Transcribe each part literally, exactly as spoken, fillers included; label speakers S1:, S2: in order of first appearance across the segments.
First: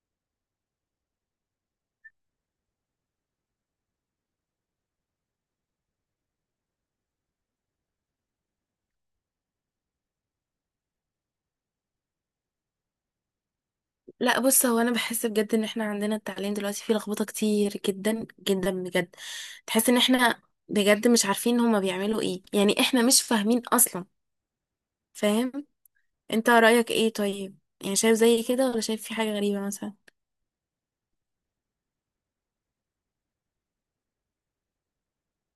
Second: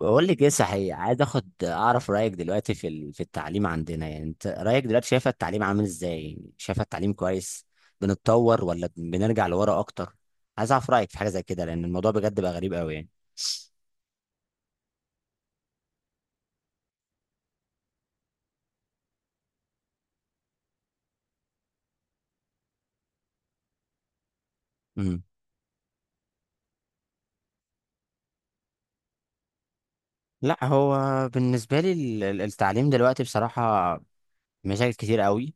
S1: بقول لك ايه، صحيح عايز اخد اعرف رايك دلوقتي في ال- في التعليم عندنا، يعني انت رايك دلوقتي شايفه التعليم عامل ازاي؟ يعني شايفه التعليم كويس، بنتطور ولا بن- بنرجع لورا اكتر؟ عايز اعرف رايك في حاجه زي كده لان الموضوع بجد بقى غريب قوي يعني.
S2: لا بص هو انا بحس بجد ان احنا عندنا التعليم دلوقتي فيه لخبطه كتير جدا جدا بجد. تحس ان احنا بجد مش عارفين هما بيعملوا ايه، يعني احنا مش فاهمين اصلا.
S1: امم
S2: فاهم؟ انت رايك ايه طيب؟ يعني شايف زي كده ولا شايف في حاجه غريبه مثلا؟
S1: لا، هو بالنسبه لي ال- ال- التعليم دلوقتي بصراحه مشاكل كتير قوي.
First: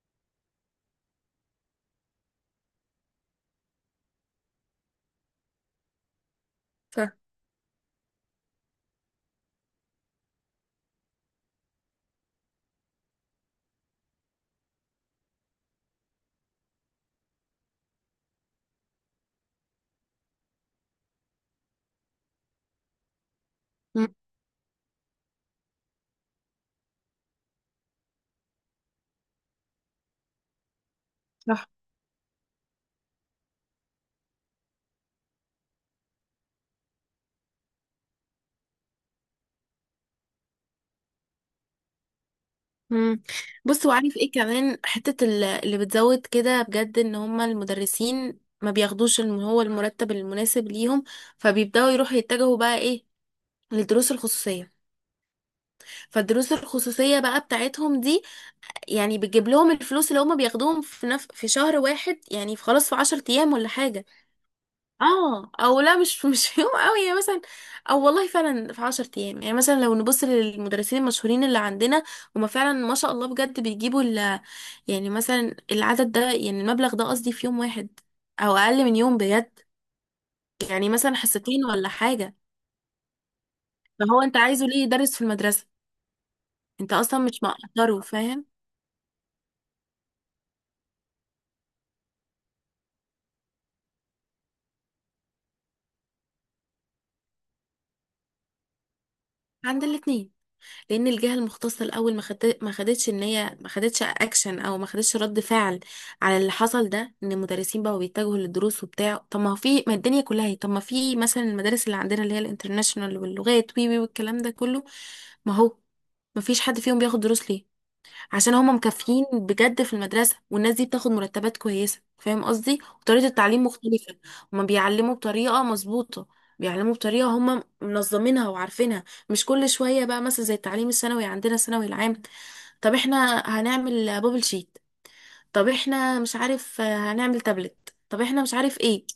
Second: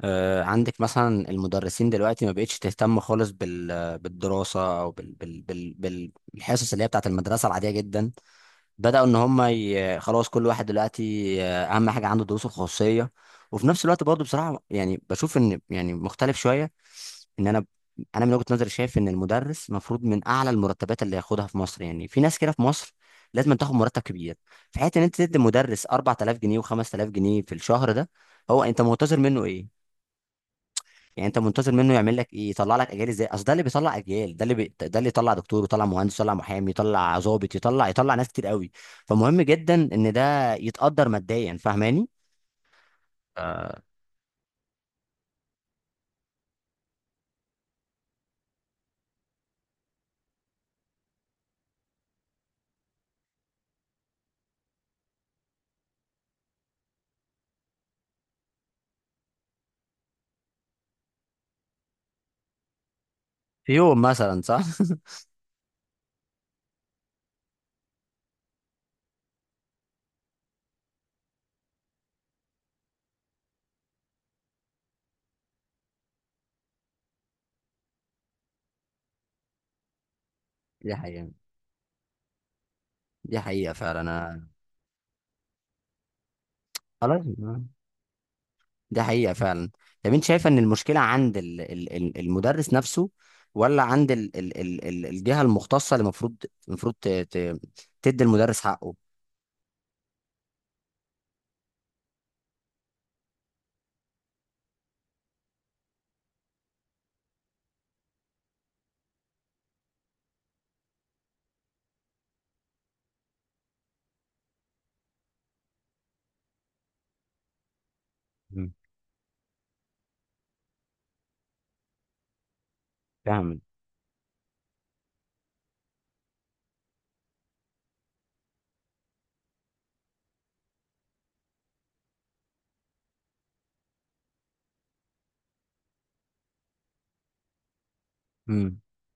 S1: آه، عندك مثلا المدرسين دلوقتي ما بقتش تهتم خالص بال بالدراسه، او بال بال بال بالحصص اللي هي بتاعت
S2: صح.
S1: المدرسه العاديه جدا. بدأوا ان هم ي... خلاص، كل واحد دلوقتي آه، اهم حاجة عنده دروسه الخصوصية. وفي نفس الوقت برضه بصراحة يعني بشوف ان يعني مختلف شوية، ان انا انا من وجهة نظري شايف ان المدرس المفروض من اعلى المرتبات اللي ياخدها في مصر، يعني في ناس كده في مصر لازم تاخد مرتب
S2: مم،
S1: كبير. في حيث ان انت تدي مدرس اربعتالاف جنيه و5000 جنيه في الشهر، ده هو انت منتظر منه ايه؟ يعني انت
S2: صح.
S1: منتظر منه يعمل لك ايه؟ يطلع لك اجيال ازاي؟ اصل ده اللي بيطلع اجيال، ده اللي بي... ده اللي يطلع دكتور، يطلع مهندس، يطلع محامي، يطلع ضابط، يطلع يطلع ناس كتير قوي. فمهم جدا ان ده يتقدر ماديا، فاهماني؟
S2: مم.
S1: آه،
S2: بص، وعارف ايه كمان حتة ال- اللي بتزود كده بجد؟ ان هما المدرسين ما بياخدوش الم- هو المرتب المناسب ليهم. فبيبدأوا يروحوا يتجهوا بقى ايه؟ للدروس الخصوصية. فالدروس الخصوصية بقى بتاعتهم دي يعني بتجيب لهم الفلوس اللي هما بياخدوهم في نف... في شهر واحد، يعني في خلاص في عشر ايام ولا
S1: في يوم
S2: حاجة.
S1: مثلا، صح.
S2: اه، او لا، مش مش في يوم قوي يعني مثلا، او والله فعلا في عشر ايام. يعني مثلا لو نبص للمدرسين المشهورين اللي عندنا، هما فعلا ما شاء الله بجد بيجيبوا ال... يعني مثلا العدد ده، يعني المبلغ ده قصدي، في يوم واحد او اقل من يوم بجد. يعني
S1: دي
S2: مثلا
S1: حقيقة.
S2: حصتين ولا حاجة.
S1: دي حقيقة فعلا
S2: فهو انت
S1: انا.
S2: عايزه ليه يدرس في المدرسة؟ انت اصلا
S1: خلاص
S2: مش
S1: آه.
S2: مقدره، فاهم؟
S1: دي حقيقة فعلا. طب انت شايفة ان المشكلة عند ال... ال... ال- المدرس نفسه، ولا عند ال... ال... ال... ال- الجهة المختصة اللي المفروض المفروض ت... ت... تدي المدرس حقه؟
S2: عند الاتنين. لان الجهه المختصه الاول ما خدت- ما خدتش، ان هي ما خدتش اكشن او ما خدتش رد فعل على اللي حصل ده، ان المدرسين بقوا بيتجهوا للدروس وبتاع. طب ما هو في، ما الدنيا كلها هي، طب ما في مثلا المدارس اللي عندنا اللي هي الانترناشونال واللغات وي وي والكلام ده كله، ما هو ما فيش حد فيهم بياخد دروس ليه؟ عشان
S1: مم.
S2: هما مكافيين بجد في المدرسة، والناس دي بتاخد مرتبات كويسة، فاهم قصدي؟ وطريقة
S1: فاهم.
S2: التعليم مختلفة. هما بيعلموا بطريقة مظبوطة، بيعلموا بطريقة هما منظمينها وعارفينها. مش كل شوية بقى مثلا زي التعليم الثانوي عندنا، الثانوي العام، طب احنا هنعمل بابل شيت، طب احنا مش عارف هنعمل تابلت، طب احنا مش
S1: مم.
S2: عارف ايه.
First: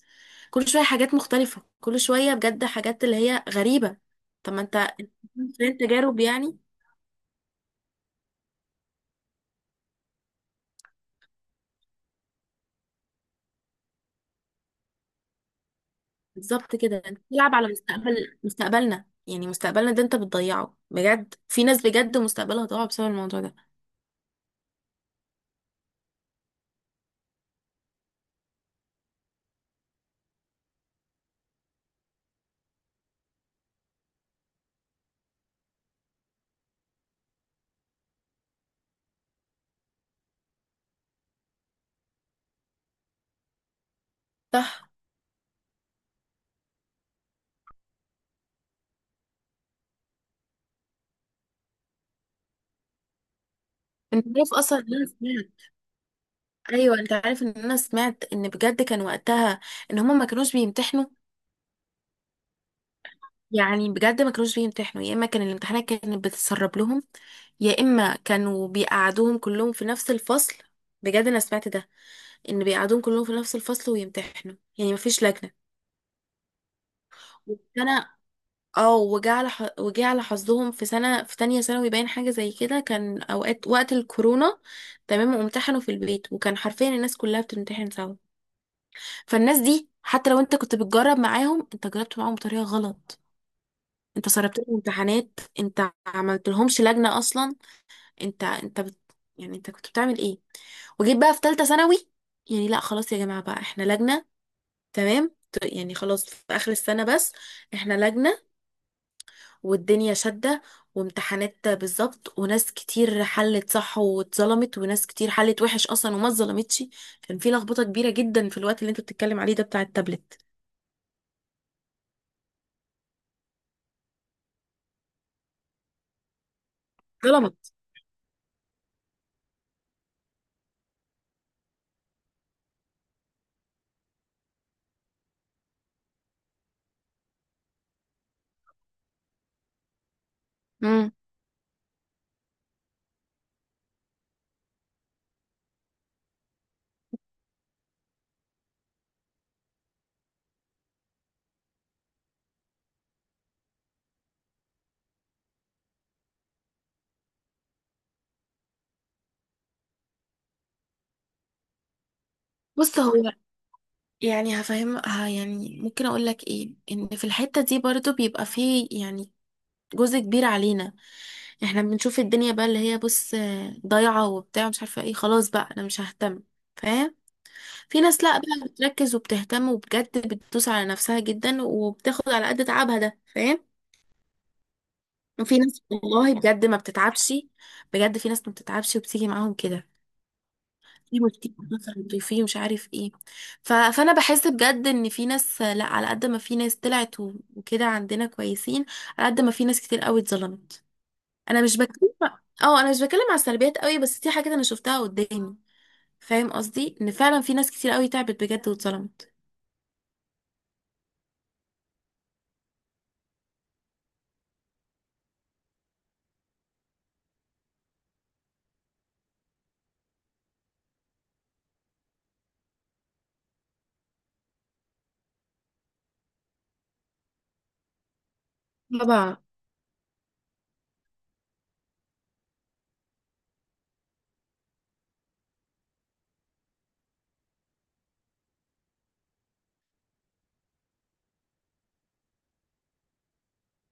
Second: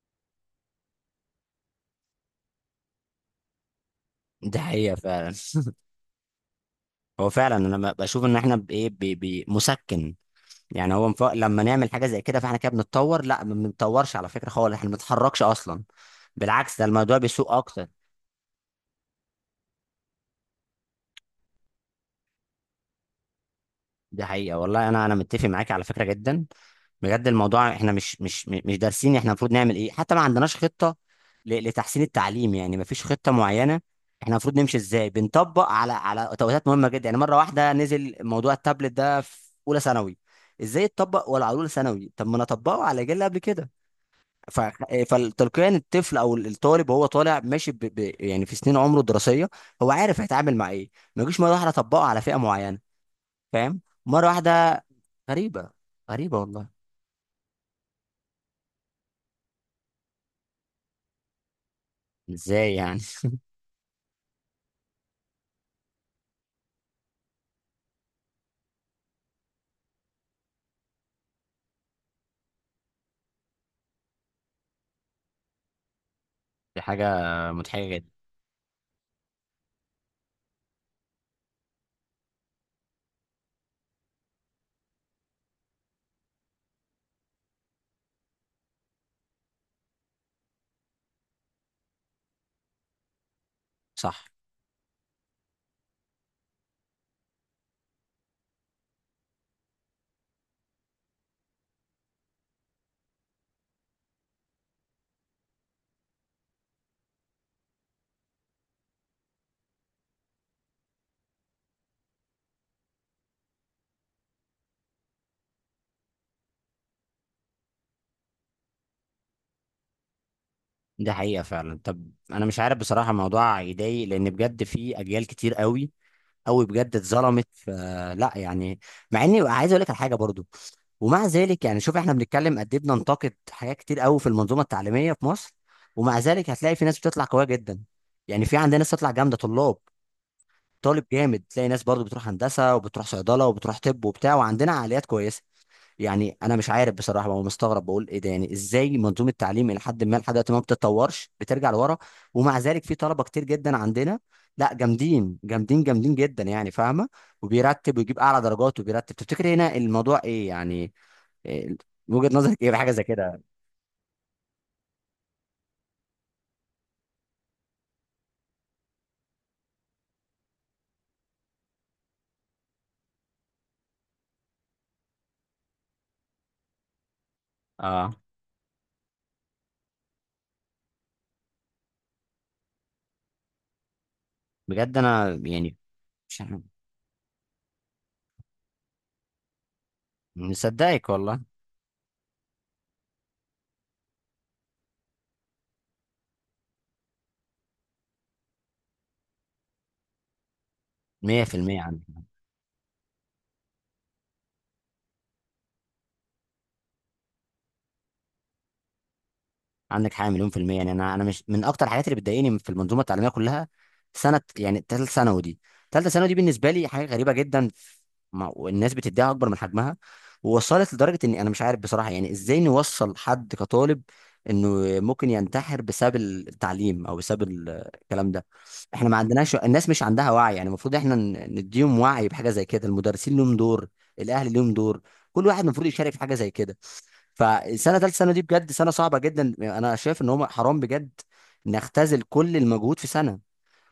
S2: كل شوية حاجات مختلفة، كل شوية بجد حاجات اللي هي غريبة. طب
S1: دي
S2: ما انت
S1: حقيقة فعلا.
S2: فين تجارب يعني؟
S1: هو فعلا انا ب- بشوف ان احنا بايه، ب- ب- مسكن. يعني هو مف... لما نعمل حاجه زي كده، فاحنا كده بنتطور؟ لا، ما بنتطورش على فكره خالص، احنا ما بنتحركش اصلا.
S2: بالظبط
S1: بالعكس، ده
S2: كده،
S1: الموضوع
S2: انت
S1: بيسوء
S2: بتلعب على
S1: اكتر.
S2: مستقبل، مستقبلنا، يعني مستقبلنا ده انت بتضيعه. بجد في ناس بجد مستقبلها ضاع بسبب الموضوع ده.
S1: دي حقيقة والله، أنا أنا متفق معاك على فكرة جدا. بجد الموضوع، إحنا مش مش مش دارسين، إحنا المفروض نعمل إيه؟ حتى ما عندناش خطة ل- لتحسين التعليم، يعني ما فيش خطة معينة إحنا المفروض نمشي إزاي. بنطبق على على توقيتات مهمة جدا. يعني مرة واحدة نزل موضوع التابلت ده في أولى ثانوي، إزاي اتطبق ولا على أولى ثانوي؟ طب ما أنا أطبقه على جيل قبل كده، ف...
S2: صح.
S1: فتلقائيا الطفل أو الطالب وهو طالع ماشي ب... ب... يعني في سنين عمره الدراسية، هو عارف هيتعامل مع إيه. ما يجيش مرة واحدة أطبقه على فئة معينة، فاهم؟
S2: انت
S1: مرة
S2: عارف اصلا
S1: واحدة.
S2: ان انا سمعت،
S1: غريبة، غريبة والله.
S2: ايوه، انت عارف ان انا سمعت ان بجد كان وقتها ان هما ما كانوش بيمتحنوا؟
S1: ازاي يعني؟
S2: يعني بجد ما كانوش بيمتحنوا، يا اما كان الامتحانات كانت بتتسرب لهم، يا اما كانوا بيقعدوهم كلهم في نفس الفصل. بجد انا سمعت ده، ان بيقعدوهم كلهم في نفس الفصل ويمتحنوا، يعني مفيش لجنة.
S1: دي حاجة مضحكة جدا.
S2: انا اه، وجه على ح... وجه على حظهم، في سنة في تانية ثانوي باين حاجة زي كده، كان اوقات وقت الكورونا. تمام، وامتحنوا في البيت، وكان حرفيا الناس كلها بتمتحن سوا. فالناس دي حتى لو انت كنت بتجرب معاهم، انت جربت معاهم بطريقة غلط.
S1: صح.
S2: انت سربت لهم امتحانات، انت عملت لهمش لجنة اصلا. انت انت بت... يعني انت كنت بتعمل ايه؟ وجيت بقى في تالتة ثانوي، يعني لا خلاص يا جماعة بقى احنا لجنة. تمام، ت- يعني خلاص في اخر السنة بس احنا لجنة، والدنيا شدة وامتحانات بالظبط. وناس كتير حلت صح واتظلمت، وناس كتير حلت وحش أصلا وما اتظلمتش. كان في لخبطة كبيرة جدا في الوقت اللي انت بتتكلم عليه ده بتاع التابلت.
S1: دي حقيقة فعلا. طب أنا مش عارف بصراحة، الموضوع يضايق لأن بجد في أجيال كتير قوي، قوي بجد اتظلمت. ف-
S2: ظلمت.
S1: لا، يعني مع إني عايز أقول لك على حاجة برضو. ومع ذلك يعني شوف احنا بنتكلم قد ايه بننتقد حاجات كتير قوي في المنظومه التعليميه في مصر، ومع ذلك هتلاقي في ناس بتطلع قويه جدا. يعني في عندنا ناس تطلع جامده، طلاب، طالب
S2: امم.
S1: جامد. تلاقي ناس برضو بتروح هندسه، وبتروح صيدله، وبتروح طب وبتاع، وعندنا عقليات كويسه. يعني انا مش عارف بصراحه، بقى مستغرب بقول ايه ده، يعني ازاي منظومه التعليم الى حد ما لحد دلوقتي ما بتتطورش، بترجع لورا، ومع ذلك في طلبه كتير جدا عندنا، لا، جامدين، جامدين، جامدين جدا يعني، فاهمه؟ وبيرتب ويجيب اعلى درجات، وبيرتب. تفتكر هنا الموضوع ايه يعني؟ إيه وجهه نظرك ايه بحاجه
S2: بص
S1: زي
S2: هو،
S1: كده؟
S2: يعني هفهم ه- يعني ممكن اقول لك ايه؟ ان في الحتة دي برضو بيبقى فيه يعني جزء كبير علينا. احنا بنشوف الدنيا بقى اللي هي، بص آه، ضايعة وبتاع مش عارفة ايه، خلاص بقى انا مش ههتم، فاهم؟ في
S1: اه،
S2: ناس لا بقى بتركز وبتهتم، وبجد بتدوس على نفسها جدا، وبتاخد على قد تعبها ده، فاهم؟
S1: بجد انا
S2: وفي
S1: يعني
S2: ناس والله
S1: مش عارف.
S2: بجد ما بتتعبش. بجد في ناس ما بتتعبش وبتيجي معاهم كده،
S1: مصدقك
S2: في
S1: والله.
S2: مكتئب مثلا، في مش عارف ايه. ف... فانا بحس بجد ان في ناس، لا على قد ما في ناس طلعت و- وكده عندنا كويسين، على قد ما في ناس كتير قوي اتظلمت. انا مش
S1: مية في المية عندك.
S2: بتكلم، اه انا مش بتكلم على السلبيات قوي، بس دي حاجات انا شفتها قدامي. فاهم قصدي؟ ان فعلا في ناس كتير قوي تعبت بجد واتظلمت.
S1: عندك حاجه مليون في الميه. يعني انا انا مش من اكتر الحاجات اللي بتضايقني في المنظومه التعليميه كلها، سنه يعني ثالثه ثانوي دي. ثالثه ثانوي دي بالنسبه لي حاجه غريبه جدا، ما- والناس بتديها اكبر من حجمها، ووصلت لدرجه اني انا مش عارف بصراحه يعني ازاي نوصل حد كطالب انه ممكن ينتحر بسبب التعليم او بسبب ال- الكلام ده. احنا ما
S2: طبعا.
S1: عندناش، الناس مش عندها وعي، يعني المفروض احنا ن- نديهم وعي بحاجه زي كده. المدرسين لهم دور، الاهل لهم دور، كل واحد المفروض يشارك في حاجه زي كده. فالسنه، ثالث سنه دي بجد سنه صعبه جدا، انا شايف ان هم حرام بجد نختزل كل المجهود في سنه.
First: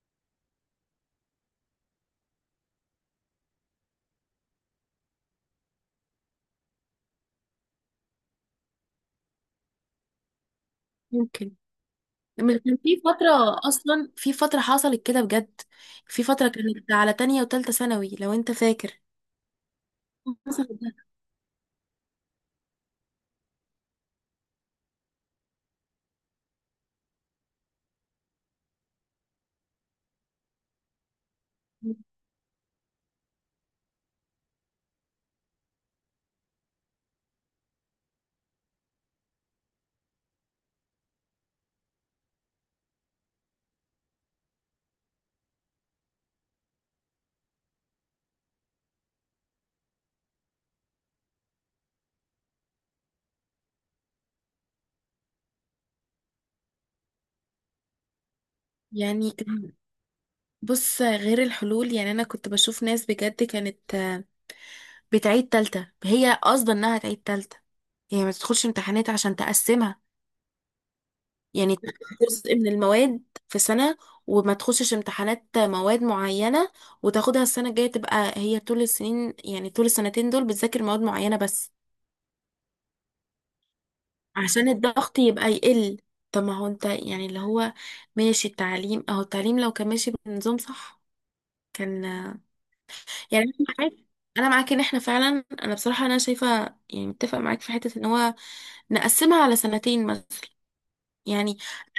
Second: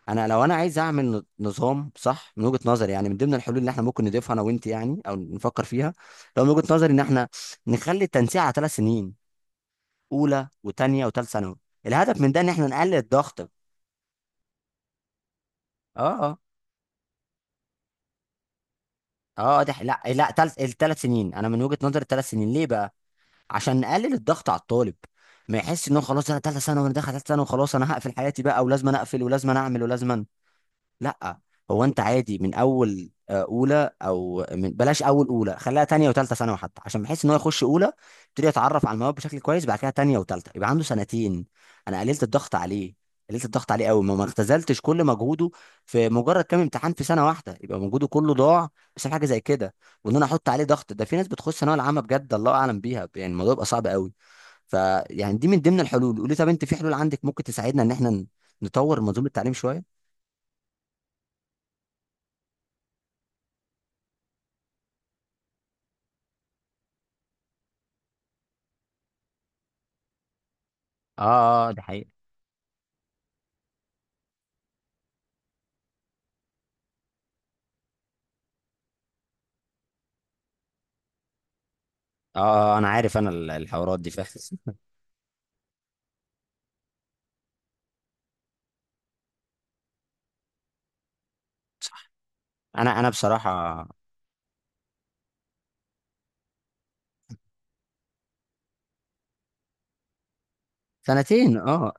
S1: انا لو انا عايز اعمل ن- نظام صح من وجهه نظري، يعني من ضمن الحلول اللي احنا ممكن نضيفها انا وانت يعني، او نفكر فيها، لو من وجهه نظري ان احنا نخلي التنسيق على ثلاث سنين: اولى وثانيه وثالث
S2: ممكن.
S1: ثانوي. الهدف من ده ان
S2: مش
S1: احنا
S2: كان
S1: نقلل
S2: في
S1: الضغط. اه،
S2: فترة أصلا؟ في فترة حصلت كده بجد، في
S1: اه،
S2: فترة كانت على تانية وتالتة ثانوي لو أنت فاكر.
S1: اه، ده لا لا، تلت
S2: حصل ده.
S1: الثلاث سنين. انا من وجهه نظري الثلاث سنين ليه بقى؟ عشان نقلل الضغط على الطالب، ما يحس ان هو خلاص انا ثالثه ثانوي، وانا داخل ثالثه ثانوي وخلاص انا هقفل حياتي بقى، ولازم أنا اقفل، ولازم أنا اعمل، ولازم أنا. لا، هو انت عادي من اول آه، اولى، او من بلاش اول اولى، خليها تانية وتالتة ثانوي حتى، عشان بحيث ان هو يخش اولى يبتدي يتعرف على المواد بشكل كويس، بعد كده تانية وتالتة يبقى عنده سنتين. انا قللت الضغط عليه، قللت الضغط عليه قوي، ما ما اختزلتش كل مجهوده في مجرد كام امتحان في سنه واحده، يبقى مجهوده كله ضاع بسبب حاجه زي كده. وان انا احط عليه ضغط، ده في ناس بتخش ثانويه العامه بجد الله اعلم بيها، يعني الموضوع يبقى صعب قوي. فيعني دي من ضمن الحلول. قولي، طب انت في حلول عندك ممكن تساعدنا ان احنا نطور منظومه
S2: يعني
S1: التعليم
S2: كان-
S1: شويه؟
S2: بص، غير الحلول، يعني أنا كنت بشوف ناس بجد كانت آه، بتعيد تالتة، هي قصدا إنها تعيد تالتة، هي ما تدخلش امتحانات عشان تقسمها.
S1: اه، اه،
S2: يعني
S1: ده حقيقي.
S2: تاخد جزء من المواد في سنة، وما تخشش امتحانات مواد معينة، وتاخدها السنة الجاية. تبقى هي طول السنين، يعني طول السنتين دول، بتذاكر مواد معينة بس
S1: اه انا عارف انا، ال- الحوارات دي،
S2: عشان
S1: فاهم.
S2: الضغط يبقى يقل. طب ما هو انت يعني اللي هو ماشي، التعليم اهو، التعليم لو كان ماشي بنظام صح كان.
S1: انا انا
S2: يعني انا
S1: بصراحه.
S2: معاك، انا معاك ان احنا فعلا، انا بصراحة انا شايفة يعني متفق معاك في حتة، ان هو نقسمها على سنتين مثلا.
S1: سنتين،
S2: يعني
S1: اه،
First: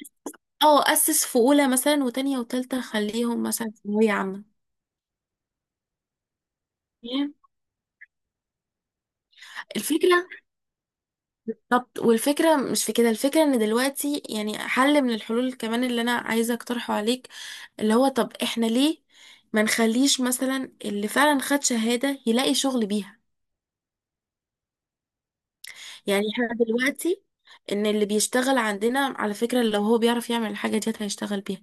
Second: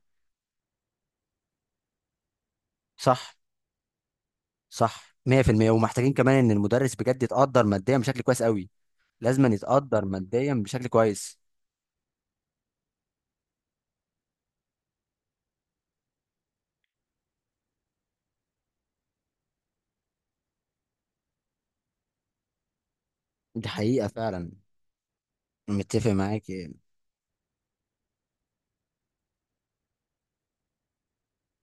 S2: اه، اسس في اولى مثلا، وتانية وتالتة
S1: صح.
S2: خليهم مثلا ثانوية عامة.
S1: صح، مية في المية. ومحتاجين كمان ان المدرس بجد
S2: فاهم؟
S1: يتقدر ماديا بشكل كويس قوي. لازم يتقدر
S2: الفكرة،
S1: ماديا بشكل كويس.
S2: طب والفكرة مش في كده. الفكرة ان دلوقتي يعني حل من الحلول كمان اللي انا عايزة اقترحه عليك، اللي هو طب احنا ليه ما نخليش مثلا اللي فعلا خد شهادة يلاقي شغل بيها؟
S1: دي حقيقه فعلا، متفق
S2: يعني
S1: معاك.
S2: احنا دلوقتي، ان اللي بيشتغل عندنا على فكرة لو هو بيعرف يعمل الحاجة دي هيشتغل بيها،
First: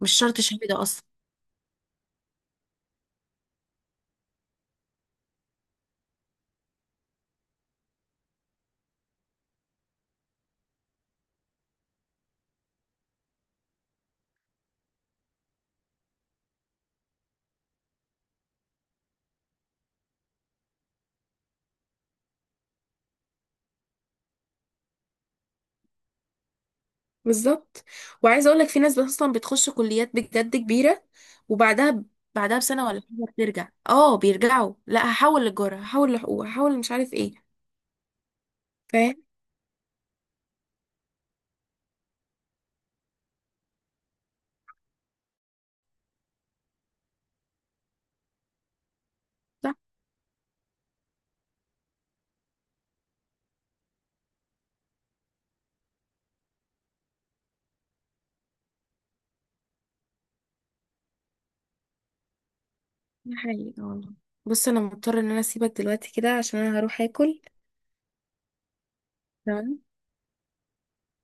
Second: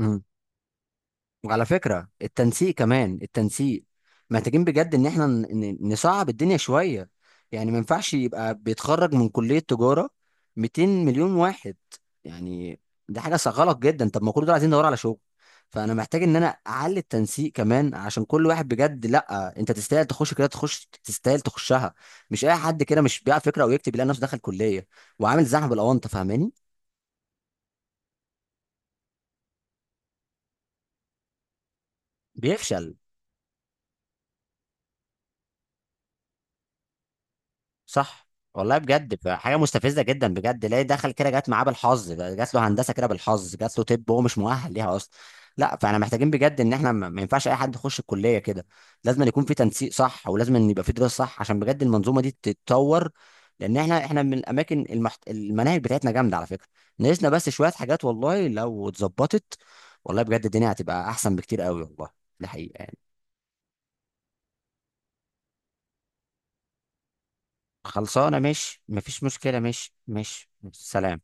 S2: مش شرط شهادة اصلا.
S1: وعلى فكرة التنسيق، كمان التنسيق محتاجين بجد ان احنا ن- ن- نصعب الدنيا شوية. يعني ما ينفعش يبقى بيتخرج من كلية تجارة ميتين مليون واحد يعني، دي حاجة ص- غلط جدا. طب ما كل دول عايزين ندور على شغل، فانا محتاج ان انا اعلي التنسيق كمان، عشان كل واحد بجد، لا انت تستاهل تخش كده، تخش تستاهل تخشها، مش اي حد كده، مش بيع فكرة او يكتب يلاقي نفسه دخل كلية وعامل زحمة بالاونطة، فاهماني؟
S2: بالظبط. وعايزه اقول لك، في ناس اصلا بتخش كليات بجد كبيره، وبعدها ب- بعدها بسنة
S1: بيفشل.
S2: ولا حاجة بترجع، اه بيرجعوا، لا هحول للجارة، هحول لحقوق، هحول مش عارف ايه.
S1: صح والله،
S2: فاهم؟
S1: بجد بقى حاجه مستفزه جدا بجد، ليه دخل كده؟ جت معاه بالحظ بقى، جات له هندسه كده بالحظ، جات له طب، هو مش مؤهل ليها اصلا. لا، فاحنا محتاجين بجد ان احنا ما ما ينفعش اي حد يخش الكليه كده. لازم أن يكون في
S2: صح.
S1: تنسيق صح، ولازم أن يبقى في دراسه صح، عشان بجد المنظومه دي تتطور، لان احنا احنا من الاماكن، المحت... المناهج بتاعتنا جامده على فكره، ناقصنا بس شويه حاجات. والله لو اتظبطت، والله بجد الدنيا هتبقى احسن بكتير قوي والله، ده حقيقه يعني.
S2: ده حقيقي والله. بص، انا مضطرة ان انا اسيبك دلوقتي كده عشان انا هروح اكل.
S1: خلصانه، ماشي، مفيش مشكله،
S2: تمام.
S1: ماشي، ماشي، سلام.